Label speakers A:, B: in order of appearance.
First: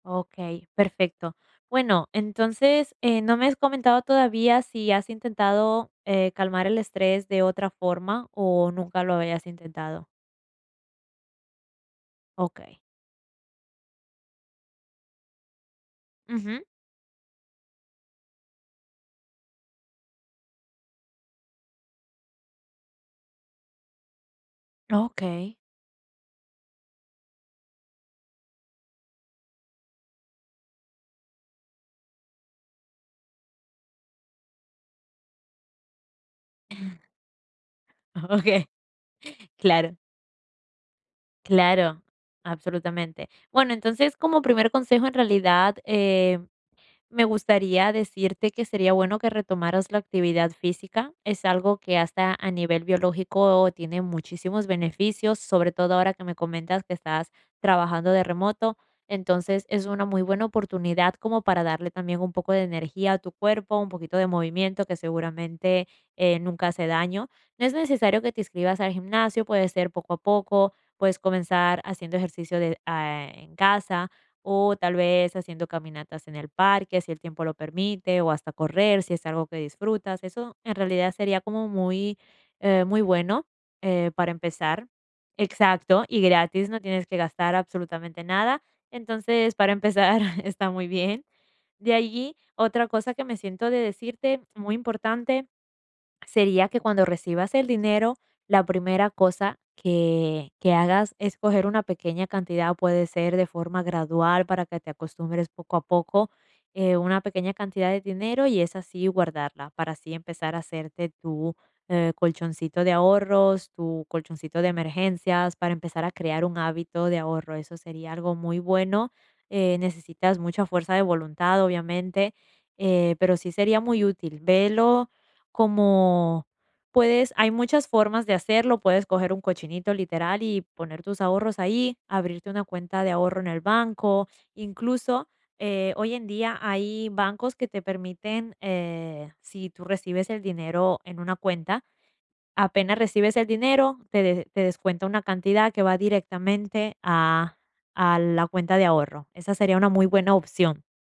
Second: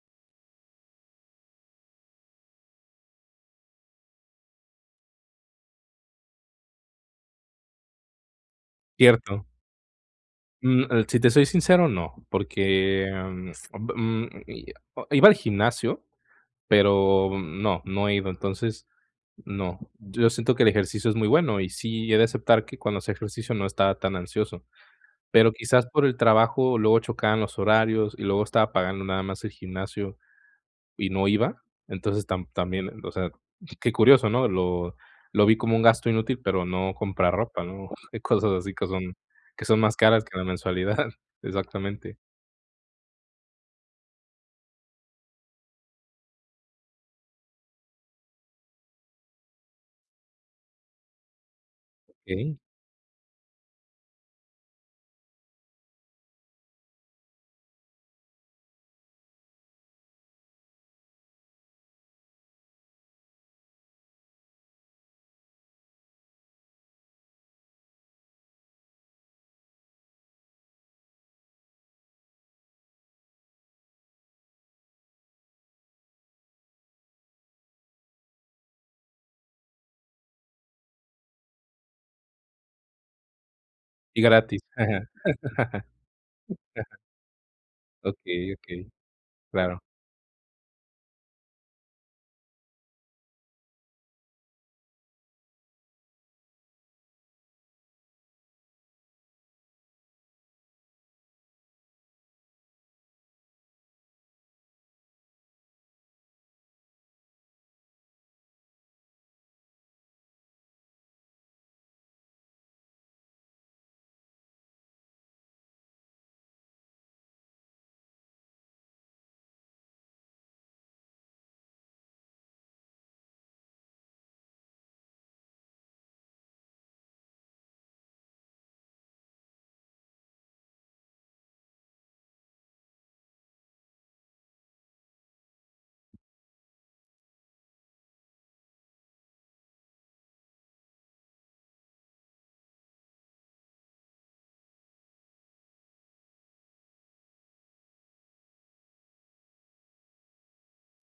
A: Okey, perfecto. Bueno, entonces, eh, no me has comentado todavía, ¿si has intentado, eh, calmar el estrés de otra forma o nunca lo habías
B: Cierto.
A: intentado?
B: Mm, eh, si te soy sincero no,
A: Okey.
B: porque, em, [unintelligible] i o i iba al gimnasio,
A: Ujú.
B: pero no, no he ido. Entonces, no. Yo ya siento que el ejercicio es muy bueno y sí, he de aceptar que cuando hacía ejercicio no estaba tan ansioso, pero
A: Okey.
B: quizás por el trabajo luego chocaban los horarios y luego estaba pagando nada más el gimnasio y no iba. Entonces, tam también, o sea, qué curioso, ¿no? Lo lo vi como un gasto inútil pero no comprar ropa, ¿no? Cosas
A: Okey,
B: así que son que son
A: claro.
B: más caras que la mensualidad.
A: Claro,
B: Exactamente.
A: absolutamente. Bueno, entonces, como primer consejo, en realidad, eh, me gustaría decirte que sería bueno que retomaras la actividad física, es algo que hasta a
B: Okey.
A: nivel biológico tiene muchísimos beneficios, sobre todo ahora que me comentas que estás trabajando de remoto, entonces es una muy buena oportunidad como para darle también un poco de energía a tu cuerpo, un poquito de movimiento que seguramente, eh, nunca hace daño. No es necesario que te inscribas al gimnasio, puede ser poco a poco, puedes comenzar haciendo ejercicio de a en casa o tal vez haciendo caminatas en el parque, si el tiempo lo permite, o hasta correr, si es algo que disfrutas. Eso en realidad sería como muy, eh, muy bueno, eh,
B: Y
A: para
B: gratis.
A: empezar.
B: Ajá.
A: Exacto, y gratis, no tienes que gastar absolutamente
B: Okey,
A: nada.
B: okey,
A: Entonces, para
B: claro.
A: empezar está muy bien. De allí, otra cosa que me siento de decirte muy importante sería que cuando recibas el dinero, la primera cosa que que hagas es coger una pequeña cantidad, puede ser de forma gradual, para que te acostumbres poco a poco, eh, una pequeña cantidad de dinero, y esa sí guardarla, para así empezar a hacerte tu, eh, colchoncito de ahorros, tu colchoncito de emergencias, para empezar a crear un hábito de ahorro, eso sería algo muy bueno. Eh, necesitas mucha fuerza de voluntad, obviamente, eh, pero sí sería muy útil. Velo como puedes hay muchas formas de hacerlo, puedes coger un cochinito, literal, y poner tus ahorros ahí, abrirte una cuenta de ahorro en el banco. Incluso, eh, hoy en día hay bancos que te permiten, eh, si tú recibes el dinero en una cuenta, apenas recibes el dinero, te de te descuenta una cantidad que va directamente a a la cuenta de ahorro. Esa sería una muy buena opción.